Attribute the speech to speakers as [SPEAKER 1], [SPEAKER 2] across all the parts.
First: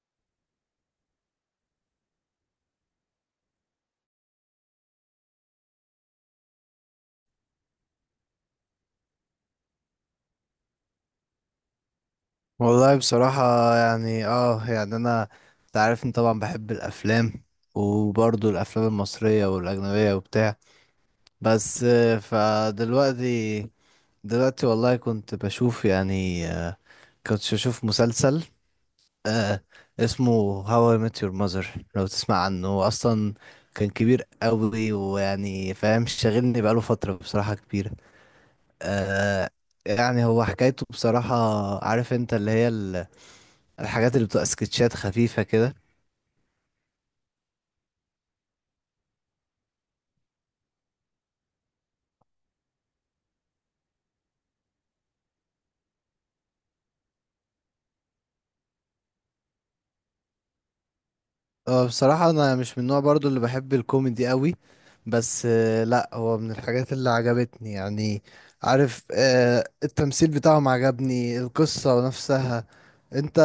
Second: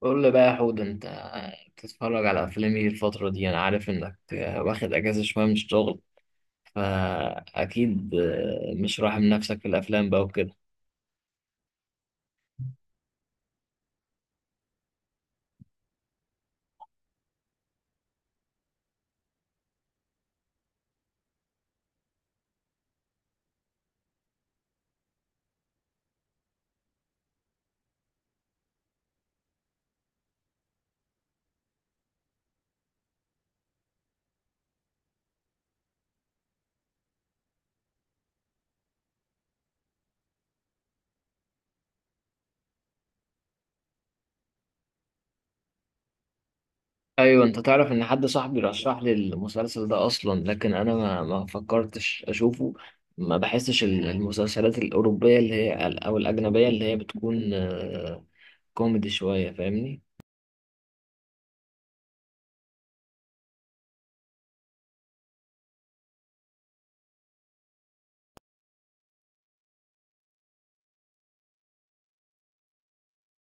[SPEAKER 1] قول لي بقى يا حود انت بتتفرج على افلام ايه الفترة دي؟ انا عارف انك واخد اجازة شوية من الشغل، فاكيد مش راحم نفسك في الافلام بقى وكده.
[SPEAKER 2] والله بصراحة. يعني يعني انا، انت عارف ان طبعا بحب الافلام، وبرضه الافلام المصرية والاجنبية وبتاع. بس فدلوقتي دلوقتي والله كنت بشوف مسلسل آه اسمه هاو اي ميت يور ماذر. لو تسمع عنه، هو اصلا كان كبير قوي، ويعني فاهم، شاغلني بقاله فترة بصراحة كبيرة. آه يعني هو حكايته بصراحة، عارف انت اللي هي الحاجات اللي بتبقى سكتشات خفيفة كده.
[SPEAKER 1] ايوه، انت تعرف ان حد صاحبي رشح لي المسلسل ده اصلا، لكن انا ما فكرتش اشوفه. ما بحسش المسلسلات الاوروبية اللي هي او الاجنبية اللي هي بتكون كوميدي شوية، فاهمني؟
[SPEAKER 2] اه بصراحة انا مش من النوع برضو اللي بحب الكوميدي قوي، بس لا هو من الحاجات اللي عجبتني يعني. عارف، التمثيل بتاعهم عجبني، القصة نفسها. انت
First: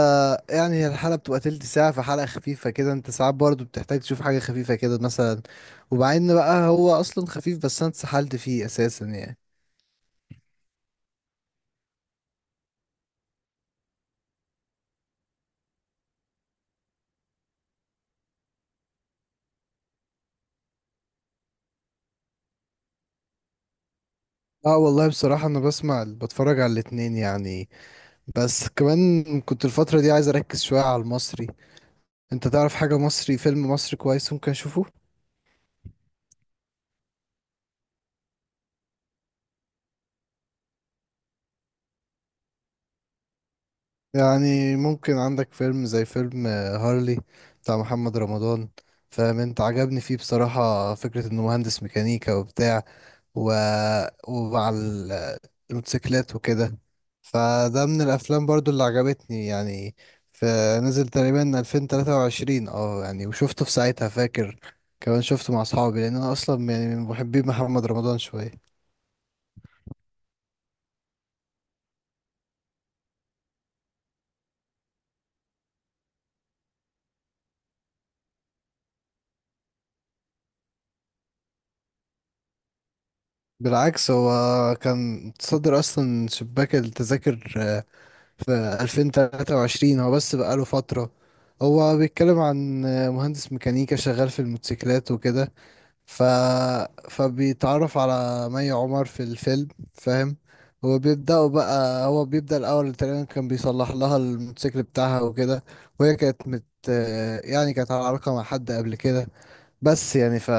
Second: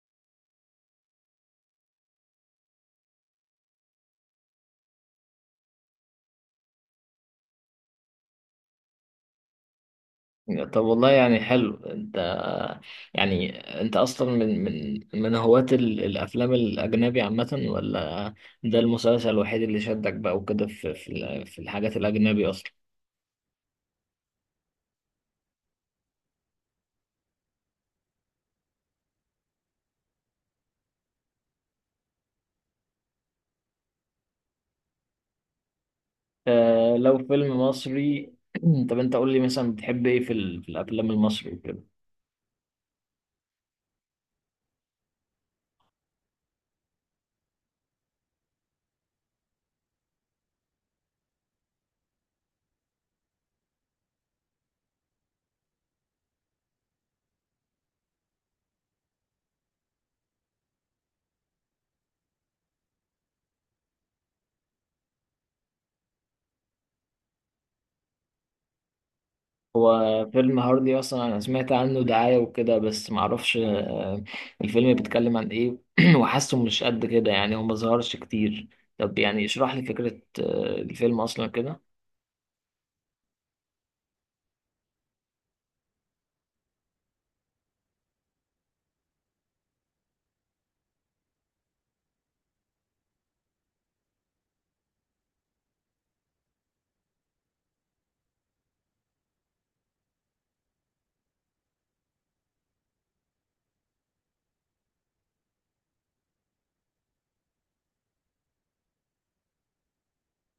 [SPEAKER 2] يعني هي الحلقة بتبقى تلت ساعة، فحلقة خفيفة كده، انت ساعات برضو بتحتاج تشوف حاجة خفيفة كده مثلا. وبعدين بقى هو اصلا خفيف، بس انا اتسحلت فيه اساسا يعني.
[SPEAKER 1] طب والله يعني حلو. انت يعني انت اصلا من هواة الافلام الاجنبي عامة، ولا ده المسلسل الوحيد اللي شدك بقى وكده في في الحاجات الاجنبي اصلا؟
[SPEAKER 2] اه والله بصراحة انا بسمع بتفرج على الاتنين يعني، بس كمان كنت الفترة دي عايز أركز شوية على المصري. أنت تعرف حاجة مصري، فيلم مصري كويس ممكن أشوفه.
[SPEAKER 1] آه، لو فيلم مصري طب انت قول لي مثلا، بتحب ايه في في الافلام المصري وكده؟
[SPEAKER 2] يعني ممكن عندك فيلم زي فيلم هارلي بتاع محمد رمضان. فاهم أنت، عجبني فيه بصراحة فكرة إنه مهندس ميكانيكا وبتاع، و... ومع الموتوسيكلات وكده. فده من الافلام برضو اللي عجبتني يعني. فنزل تقريبا 2023، يعني وشفته في ساعتها فاكر. كمان شفته مع اصحابي لان انا اصلا يعني من محبي محمد رمضان شويه.
[SPEAKER 1] هو فيلم هاردي اصلا انا سمعت عنه دعاية وكده، بس معرفش الفيلم بيتكلم عن ايه وحاسه مش قد كده يعني، هو مظهرش كتير. طب يعني اشرح لي فكرة الفيلم اصلا كده.
[SPEAKER 2] بالعكس، هو كان متصدر اصلا شباك التذاكر، في 2023 هو، بس بقاله فتره. هو بيتكلم عن مهندس ميكانيكا شغال في الموتوسيكلات وكده. ف... فبيتعرف على مي عمر في الفيلم. فاهم، هو بيبدأ الأول تقريبا كان بيصلح لها الموتوسيكل بتاعها وكده. وهي كانت مت يعني كانت على علاقة مع حد قبل كده. بس يعني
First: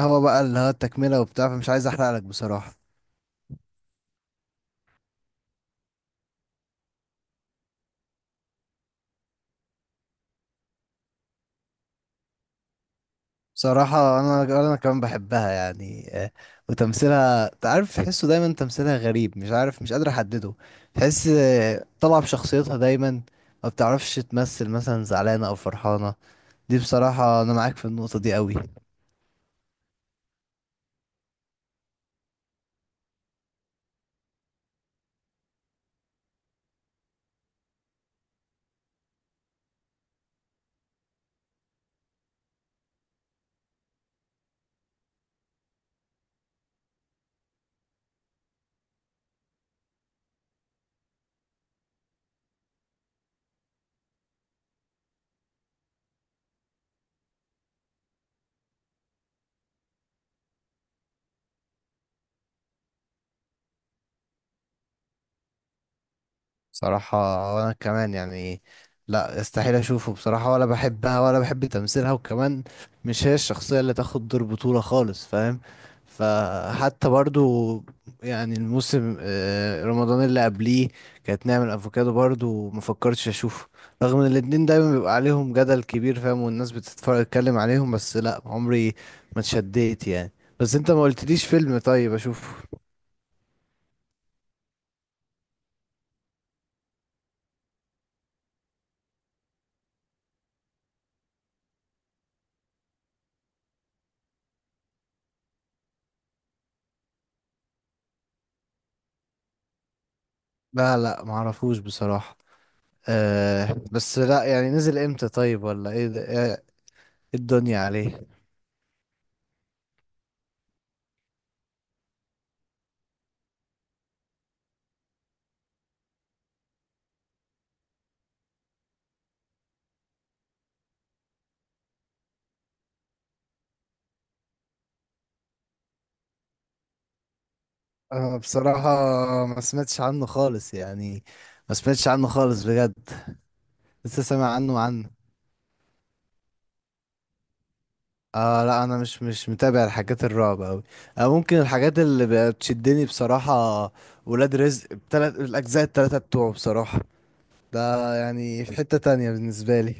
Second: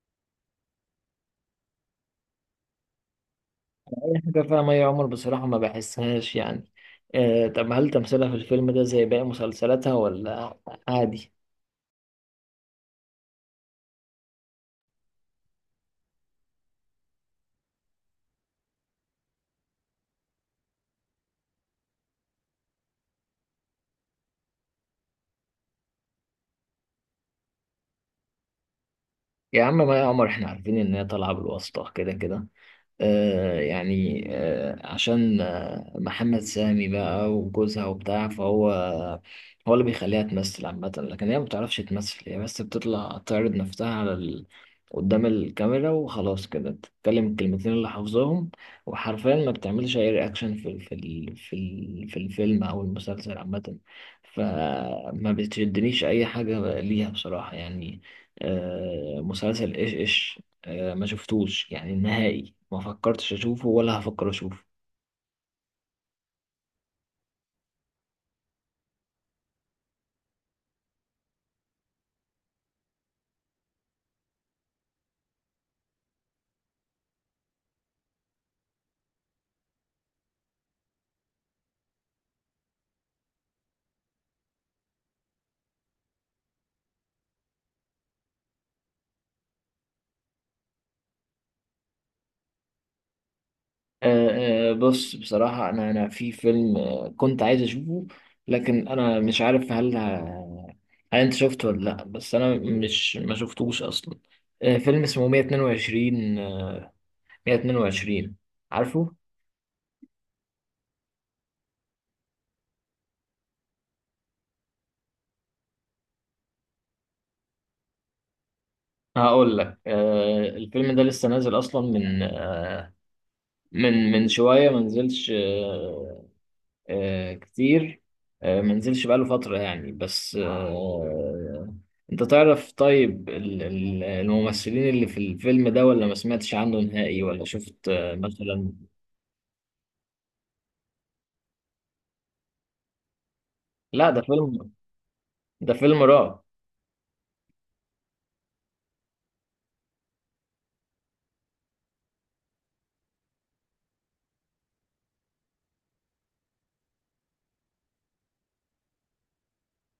[SPEAKER 2] هو بقى اللي هو التكملة وبتاع، فمش عايز أحرق لك بصراحة.
[SPEAKER 1] دي حاجة فيها مي عمر، بصراحة ما بحسهاش يعني. آه، طب هل تمثيلها في الفيلم ده زي باقي مسلسلاتها، ولا عادي؟
[SPEAKER 2] بصراحة أنا كمان بحبها يعني، وتمثيلها تعرف تحسه دايما تمثيلها غريب، مش عارف مش قادر أحدده. تحس طالعة بشخصيتها دايما، ما بتعرفش تمثل مثلا زعلانة او فرحانة. دي بصراحة انا معاك في النقطة دي قوي.
[SPEAKER 1] يا عم مي عمر احنا عارفين ان هي طالعة بالواسطة كده كده. آه، عشان محمد سامي بقى وجوزها وبتاع، فهو اللي بيخليها تمثل عامة، لكن هي ما بتعرفش تمثل، هي بس بتطلع تعرض نفسها على قدام الكاميرا وخلاص كده، تتكلم الكلمتين اللي حافظاهم، وحرفيا ما بتعملش اي رياكشن في الفيلم او المسلسل عامة. فما بتشدنيش اي حاجة ليها بصراحة يعني. مسلسل ايش ايش، ما شفتوش يعني نهائي، ما فكرتش اشوفه ولا هفكر اشوفه.
[SPEAKER 2] بصراحة وأنا كمان يعني، لا، استحيل أشوفه بصراحة، ولا بحبها ولا بحب تمثيلها، وكمان مش هي الشخصية اللي تاخد دور بطولة خالص فاهم. فحتى برضو يعني الموسم رمضان اللي قبليه كانت نعمة أفوكادو، برضو مفكرتش أشوفه رغم إن الاتنين دايما بيبقى عليهم جدل كبير فاهم، والناس بتتفرج تتكلم عليهم، بس لا عمري ما اتشديت يعني. بس انت ما قلتليش فيلم طيب أشوفه.
[SPEAKER 1] بص، بصراحة أنا في فيلم كنت عايز أشوفه، لكن أنا مش عارف هل هل أنت شفته ولا لأ، بس أنا مش ما شفتوش أصلا. فيلم اسمه 122، 122. عارفه؟
[SPEAKER 2] لا لا، معرفوش بصراحة. بس لا، يعني نزل امتى طيب، ولا ايه ده، ايه إيه الدنيا عليه؟
[SPEAKER 1] هقول لك، الفيلم ده لسه نازل أصلا من من شوية، ما نزلش كتير، ما نزلش بقاله فترة يعني، بس انت تعرف طيب الممثلين اللي في الفيلم ده، ولا ما سمعتش عنه نهائي ولا شفت
[SPEAKER 2] انا
[SPEAKER 1] مثلا؟
[SPEAKER 2] بصراحة ما سمعتش عنه خالص يعني، ما سمعتش عنه خالص بجد.
[SPEAKER 1] لا،
[SPEAKER 2] لسه سامع عنه.
[SPEAKER 1] ده فيلم رعب.
[SPEAKER 2] اه لا، انا مش متابع الحاجات الرعب اوي. ممكن الحاجات اللي بتشدني بصراحة، ولاد رزق بتلات الاجزاء التلاتة بتوعه بصراحة، ده يعني في حتة تانية بالنسبة لي.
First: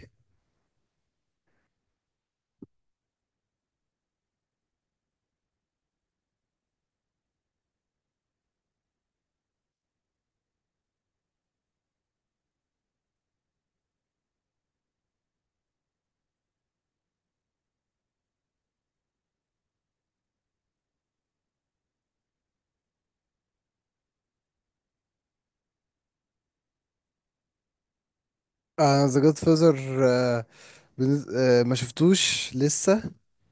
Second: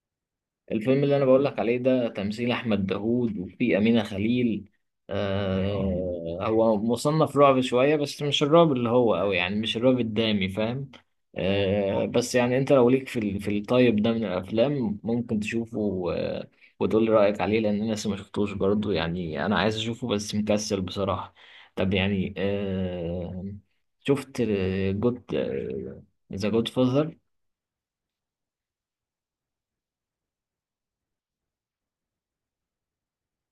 [SPEAKER 1] الفيلم اللي انا بقول لك عليه ده تمثيل احمد داوود، وفي امينه خليل. آه، هو مصنف رعب شويه بس مش الرعب اللي هو قوي يعني، مش الرعب الدامي فاهم. آه، بس يعني انت لو ليك في الطيب ده من الافلام، ممكن تشوفه آه، وتقول لي رايك عليه، لان انا لسه ما شفتوش برضه يعني، انا عايز اشوفه بس مكسل بصراحه. طب يعني شفت جود، ذا جود فازر؟
[SPEAKER 2] انا ذا جود فازر، بنز... آه، ما شفتوش لسه،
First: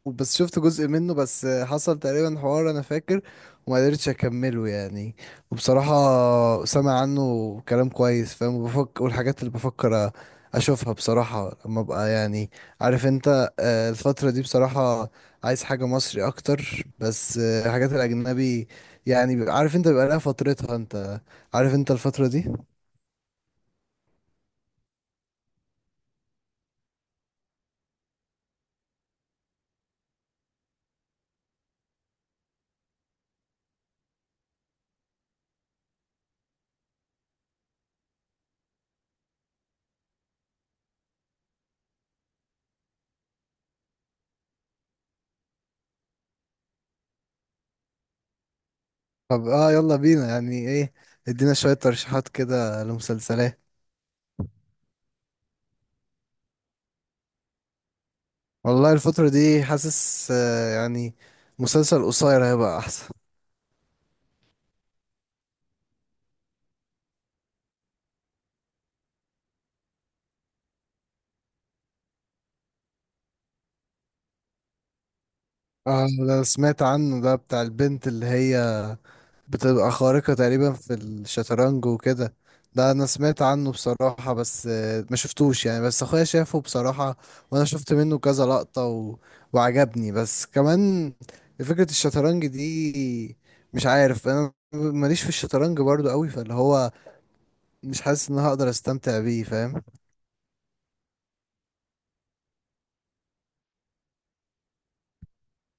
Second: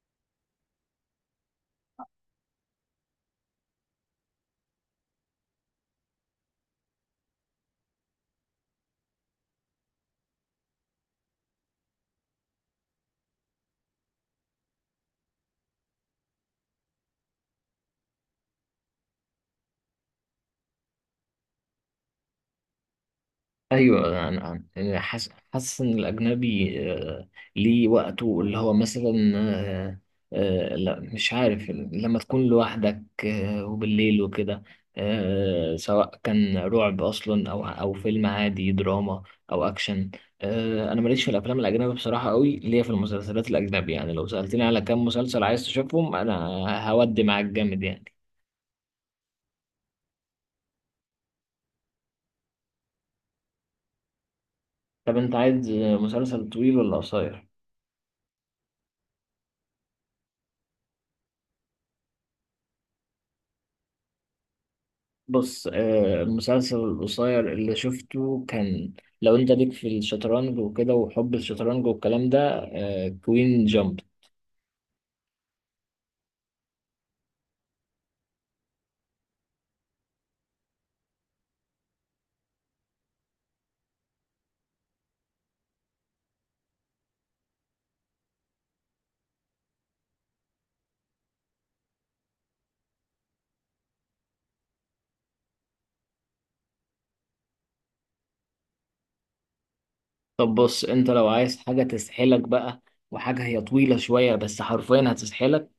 [SPEAKER 2] بس شفت جزء منه. بس حصل تقريبا حوار انا فاكر، وما قدرتش اكمله يعني. وبصراحة سامع عنه كلام كويس فاهم، بفكر، والحاجات اللي بفكر اشوفها بصراحة لما ابقى يعني، عارف انت، الفترة دي بصراحة عايز حاجة مصري اكتر، بس الحاجات الاجنبي يعني عارف انت بيبقى لها فترتها، انت عارف انت الفترة دي.
[SPEAKER 1] ايوه. انا أنا- يعني حاسس ان الاجنبي ليه وقته، اللي هو مثلا لا مش عارف، لما تكون لوحدك وبالليل وكده، سواء كان رعب اصلا او فيلم عادي، دراما او اكشن. انا ماليش في الافلام الاجنبي بصراحه، قوي ليا في المسلسلات الاجنبي يعني، لو سالتني على كام مسلسل عايز تشوفهم، انا هودي معاك جامد يعني.
[SPEAKER 2] طب يلا بينا يعني ايه، ادينا شوية ترشيحات كده لمسلسلات.
[SPEAKER 1] طب انت عايز مسلسل طويل ولا قصير؟
[SPEAKER 2] والله الفترة دي حاسس يعني مسلسل قصير هيبقى أحسن.
[SPEAKER 1] بص، المسلسل القصير اللي شفته كان، لو انت ليك في الشطرنج وكده وحب الشطرنج والكلام ده، كوين جامب.
[SPEAKER 2] اه ده سمعت عنه، ده بتاع البنت اللي هي بتبقى خارقة تقريبا في الشطرنج وكده. ده أنا سمعت عنه بصراحة، بس ما شفتوش يعني، بس أخويا شافه بصراحة. وأنا شفت منه كذا لقطة وعجبني، بس كمان فكرة الشطرنج دي مش عارف، أنا ماليش في الشطرنج برضو قوي، فاللي هو مش حاسس إن أنا هقدر أستمتع بيه فاهم.
[SPEAKER 1] طب بص، انت لو عايز حاجة تسحلك بقى، وحاجة هي طويلة شوية بس حرفيا هتسحلك،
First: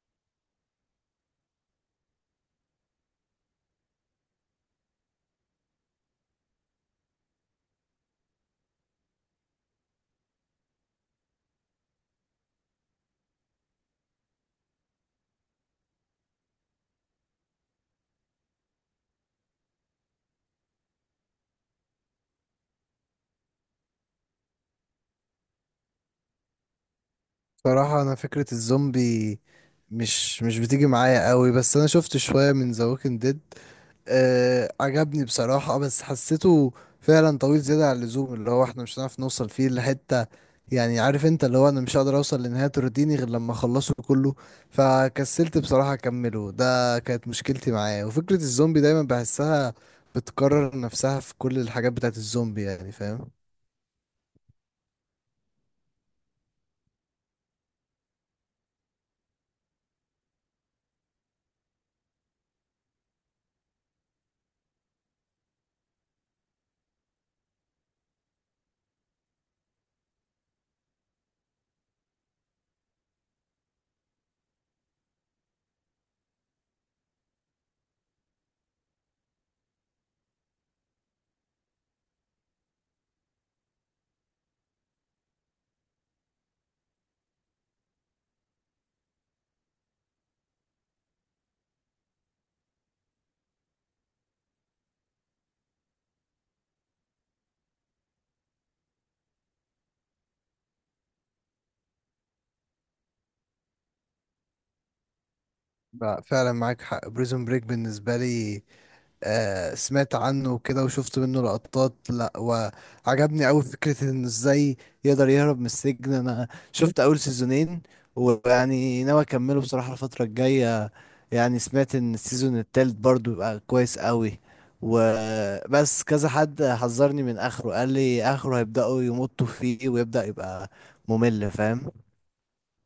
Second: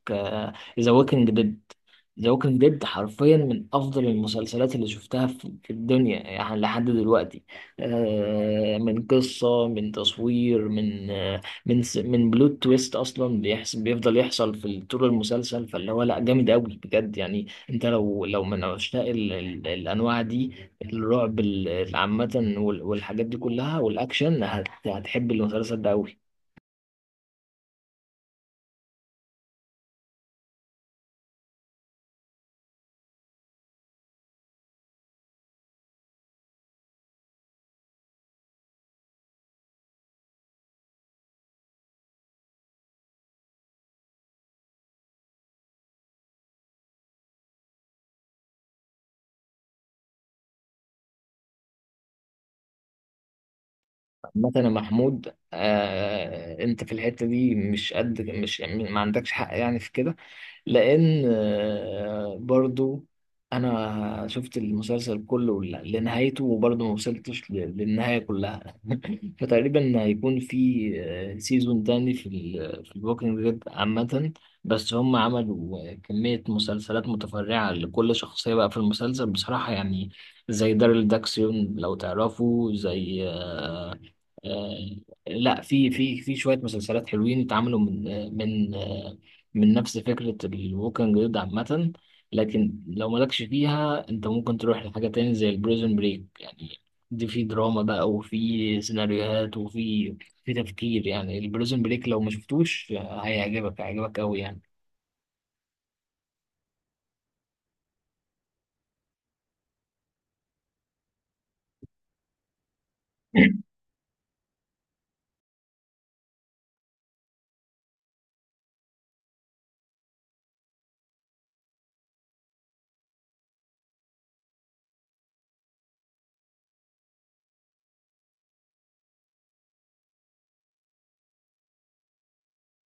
[SPEAKER 1] ذا ووكينج ديد. ذا ووكينج ديد حرفيا من افضل المسلسلات اللي شفتها في في الدنيا يعني لحد دلوقتي. من قصه، من تصوير، من بلوت تويست اصلا بيحصل، بيفضل يحصل في طول المسلسل، فاللي هو لا جامد قوي بجد يعني. انت لو من عشاق الانواع دي، الرعب عامه وال- والحاجات دي كلها والاكشن، هتحب المسلسل ده قوي.
[SPEAKER 2] صراحة أنا فكرة الزومبي مش بتيجي معايا قوي، بس أنا شفت شوية من ذا ووكينج ديد. عجبني بصراحة، بس حسيته فعلا طويل زيادة عن اللزوم، اللي هو احنا مش هنعرف نوصل فيه لحتة. يعني عارف انت اللي هو أنا مش هقدر أوصل لنهاية ترضيني غير لما أخلصه كله، فكسلت بصراحة أكمله. ده كانت مشكلتي معاه. وفكرة الزومبي دايما بحسها بتكرر نفسها في كل الحاجات بتاعت الزومبي يعني فاهم.
[SPEAKER 1] مثلا محمود، آه انت في الحتة دي مش قد، مش يعني ما عندكش حق يعني في كده، لان برضو انا شفت المسلسل كله لنهايته وبرضو ما وصلتش للنهاية كلها فتقريبا هيكون في سيزون تاني في ال في الووكينج ديد عامة، بس هم عملوا كمية مسلسلات متفرعة لكل شخصية بقى في المسلسل بصراحة يعني، زي داريل داكسيون لو تعرفوا، زي آه، لا، في شوية مسلسلات حلوين اتعملوا من من نفس فكرة الووكينج ديد عامة. لكن لو مالكش فيها، انت ممكن تروح لحاجة تاني زي البريزون بريك يعني. دي في دراما بقى، وفي سيناريوهات، وفي في تفكير يعني. البريزون بريك لو ما شفتوش هيعجبك، قوي يعني.
[SPEAKER 2] بقى فعلا معاك حق، بريزون بريك بالنسبة لي سمعت عنه وكده، وشفت منه لقطات، لا وعجبني قوي فكرة انه ازاي يقدر يهرب من السجن. انا شفت اول سيزونين، ويعني ناوي اكمله بصراحة الفترة الجاية. يعني سمعت ان السيزون التالت برضو يبقى كويس قوي. وبس كذا حد حذرني من اخره، قال لي اخره هيبدأوا يمطوا فيه ويبدأ يبقى ممل فاهم.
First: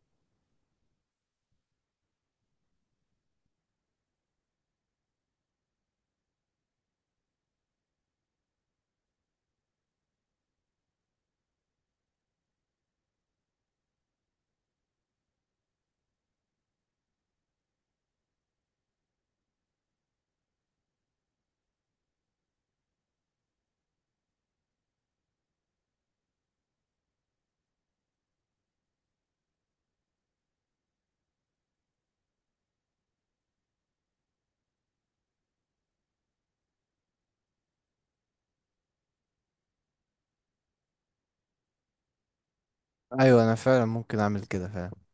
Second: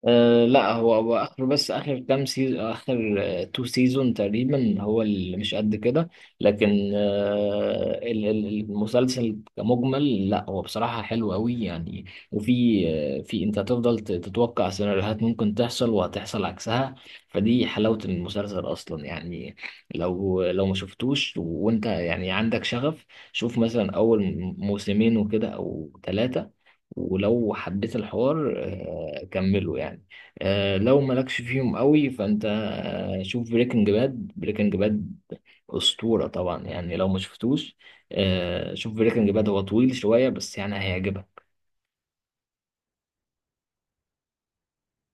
[SPEAKER 1] أه لا، هو هو اخر بس اخر كام سيزون، تو سيزون تقريبا، هو اللي مش قد كده، لكن أه المسلسل كمجمل لا، هو بصراحة حلو قوي يعني. وفي آه، في انت هتفضل تتوقع سيناريوهات ممكن تحصل، وهتحصل عكسها. فدي حلاوة المسلسل اصلا يعني. لو ما شفتوش وانت يعني عندك شغف، شوف مثلا اول موسمين وكده او ثلاثة، ولو حبيت الحوار كمله يعني. لو مالكش فيهم قوي، فانت شوف بريكنج باد. بريكنج باد أسطورة طبعا يعني، لو ما شفتوش شوف بريكنج باد. هو طويل شوية بس يعني هيعجبك.
[SPEAKER 2] ايوه، انا فعلا ممكن اعمل كده فعلا.